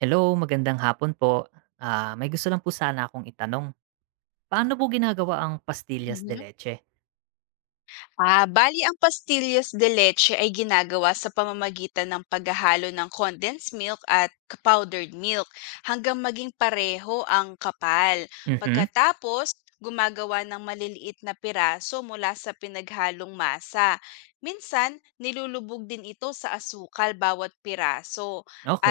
Hello, magandang hapon po. May gusto lang po sana akong itanong. Paano po ginagawa ang pastillas de Mhm. leche? Bali ang pastillas de leche ay ginagawa sa pamamagitan ng paghahalo ng condensed milk at powdered milk hanggang maging pareho ang kapal. Mhm. Pagkatapos, gumagawa ng maliliit na piraso mula sa pinaghalong masa. Minsan, nilulubog din ito sa asukal bawat piraso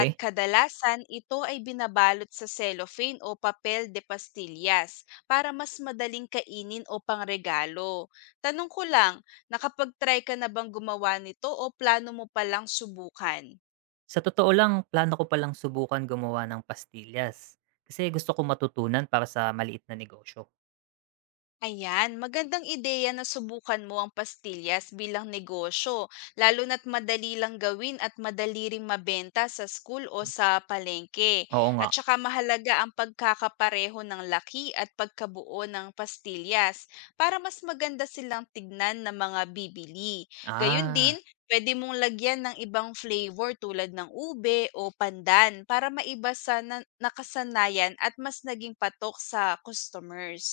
at kadalasan ito ay binabalot sa cellophane o papel de pastillas para mas madaling kainin o pangregalo. Tanong ko lang, nakapag-try ka na bang gumawa nito o plano mo palang subukan? Sa totoo lang, plano ko palang subukan gumawa ng pastillas, kasi gusto ko matutunan para sa maliit na negosyo. Ayan, magandang ideya na subukan mo ang pastillas bilang negosyo, lalo na't madali lang gawin at madali ring mabenta sa school o Hmm, sa palengke. oo nga. At saka mahalaga ang pagkakapareho ng laki at pagkabuo ng pastillas para mas maganda silang tignan ng mga bibili. Gayun din, Ah, pwede mong lagyan ng ibang flavor tulad ng ube o pandan para maiba sa nakasanayan at mas naging patok sa customers.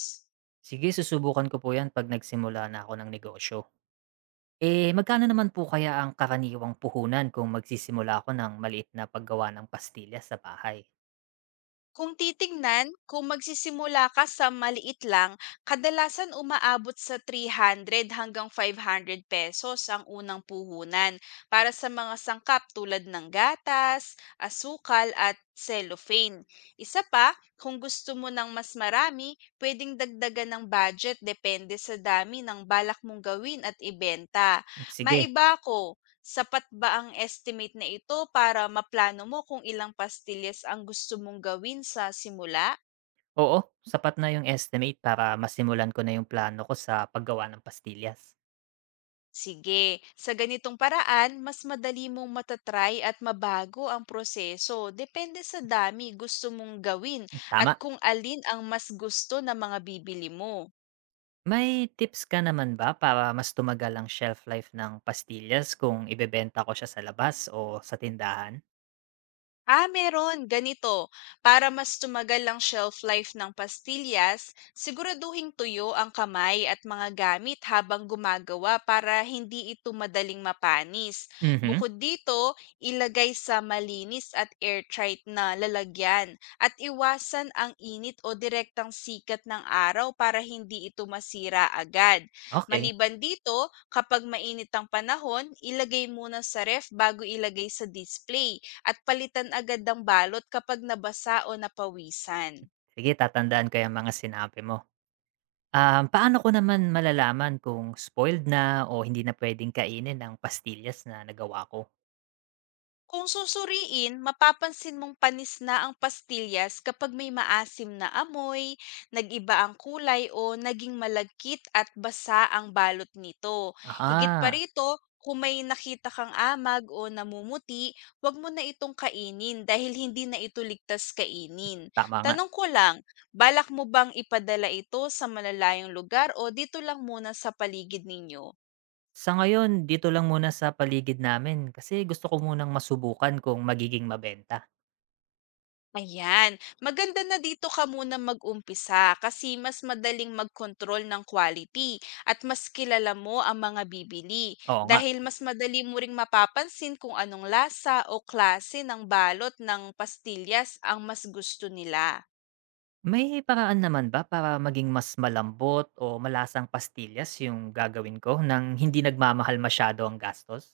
Sige, susubukan ko po 'yan 'pag nagsimula na ako ng negosyo. Eh, magkano naman po kaya ang karaniwang puhunan kung magsisimula ako ng maliit na paggawa ng pastillas sa bahay? Kung titingnan, kung magsisimula ka sa maliit lang, kadalasan umaabot sa 300 hanggang 500 pesos ang unang puhunan para sa mga sangkap tulad ng gatas, asukal at cellophane. Isa pa, kung gusto mo ng mas marami, pwedeng dagdagan ng budget depende sa dami ng balak mong gawin at ibenta. Hmm, sige. Maiba ko, sapat ba ang estimate na ito para maplano mo kung ilang pastillas ang gusto mong gawin sa simula? Oo, sapat na yung estimate para masimulan ko na yung plano ko sa paggawa ng pastillas. Sige, sa ganitong paraan, mas madali mong matatry at mabago ang proseso. Depende sa dami gusto mong gawin Hmm, at tama. kung alin ang mas gusto ng mga bibili mo. May tips ka naman ba para mas tumagal ang shelf life ng pastillas kung ibebenta ko siya sa labas o sa tindahan? Ah, meron. Ganito, para mas tumagal ang shelf life ng pastillas, siguraduhing tuyo ang kamay at mga gamit habang gumagawa para hindi ito madaling mapanis. Mhm. Bukod dito, ilagay sa malinis at airtight na lalagyan at iwasan ang init o direktang sikat ng araw para hindi ito masira agad. Okay. Maliban dito, kapag mainit ang panahon, ilagay muna sa ref bago ilagay sa display at palitan agad ang balot kapag nabasa o napawisan. Sige, tatandaan ko yung mga sinabi mo. Paano ko naman malalaman kung spoiled na o hindi na pwedeng kainin ng pastillas na nagawa ko? Kung susuriin, mapapansin mong panis na ang pastillas kapag may maasim na amoy, nag-iba ang kulay o naging malagkit at basa ang balot nito. Higit pa Aha, rito, kung may nakita kang amag o namumuti, huwag mo na itong kainin dahil hindi na ito ligtas kainin. tama nga. Tanong ko lang, balak mo bang ipadala ito sa malalayong lugar o dito lang muna sa paligid ninyo? Sa ngayon, dito lang muna sa paligid namin kasi gusto ko munang masubukan kung magiging mabenta. Ayan, maganda na dito ka muna mag-umpisa kasi mas madaling mag-control ng quality at mas kilala mo ang mga bibili Oo nga. dahil mas madali mo ring mapapansin kung anong lasa o klase ng balot ng pastillas ang mas gusto nila. May paraan naman ba para maging mas malambot o malasang pastillas yung gagawin ko nang hindi nagmamahal masyado ang gastos?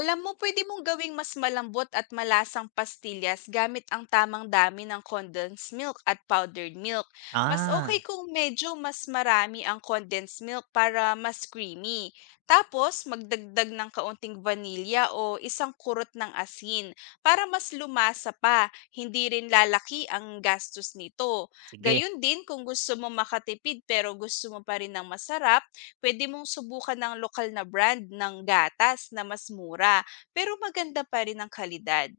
Alam mo, pwede mong gawing mas malambot at malasang pastillas gamit ang tamang dami ng condensed milk at powdered milk. Mas okay Ah, kung medyo mas marami ang condensed milk para mas creamy. Tapos, magdagdag ng kaunting vanilya o isang kurot ng asin para mas lumasa pa. Hindi rin lalaki ang gastos nito. sige. Gayun din kung gusto mo makatipid pero gusto mo pa rin ng masarap, puwede mong subukan ng lokal na brand ng gatas na mas mura, pero maganda pa rin ang kalidad.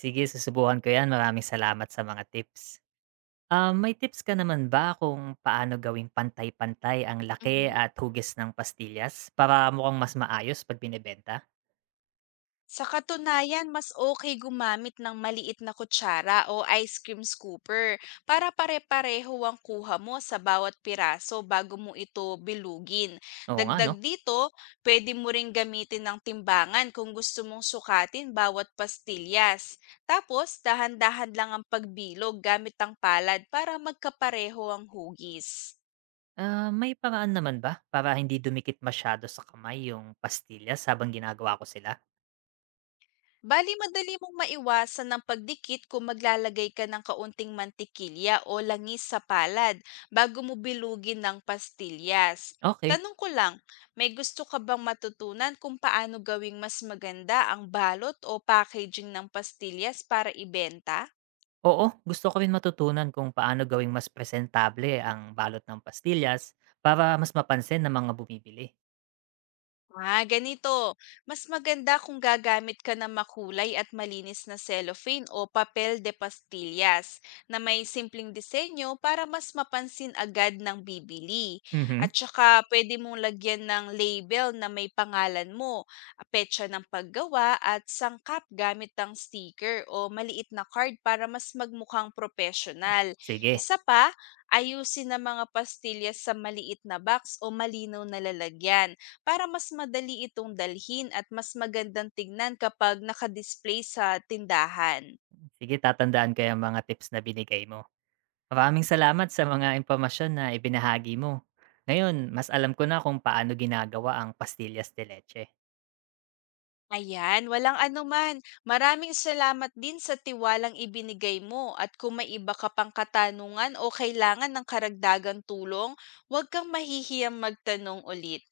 Sige, susubukan ko yan. Maraming salamat sa mga tips. May tips ka naman ba kung paano gawing pantay-pantay ang laki Mhm. at hugis ng pastillas para mukhang mas maayos pag binebenta? Sa katunayan, mas okay gumamit ng maliit na kutsara o ice cream scooper para pare-pareho ang kuha mo sa bawat piraso bago mo ito bilugin. Oo nga, no? Dagdag dito, pwede mo ring gamitin ng timbangan kung gusto mong sukatin bawat pastillas. Tapos, dahan-dahan lang ang pagbilog gamit ang palad para magkapareho ang hugis. May paraan naman ba para hindi dumikit masyado sa kamay yung pastillas habang ginagawa ko sila? Bali madali mong maiwasan ang pagdikit kung maglalagay ka ng kaunting mantikilya o langis sa palad bago mo bilugin ng pastillas. Okay. Tanong ko lang, may gusto ka bang matutunan kung paano gawing mas maganda ang balot o packaging ng pastillas para ibenta? Oo, gusto ko rin matutunan kung paano gawing mas presentable ang balot ng pastillas para mas mapansin ng mga bumibili. Ah, ganito. Mas maganda kung gagamit ka ng makulay at malinis na cellophane o papel de pastillas na may simpleng disenyo para mas mapansin agad ng bibili. Mhm, At saka pwede mong lagyan ng label na may pangalan mo, petsa ng paggawa at sangkap gamit ng sticker o maliit na card para mas magmukhang professional. sige. Isa pa, ayusin ang mga pastillas sa maliit na box o malinaw na lalagyan para mas madali itong dalhin at mas magandang tignan kapag nakadisplay sa tindahan. Sige, tatandaan ko yung mga tips na binigay mo. Maraming salamat sa mga impormasyon na ibinahagi mo. Ngayon, mas alam ko na kung paano ginagawa ang pastillas de leche. Ayan, walang anuman. Maraming salamat din sa tiwalang ibinigay mo at kung may iba ka pang katanungan o kailangan ng karagdagang tulong, huwag kang mahihiyang magtanong ulit.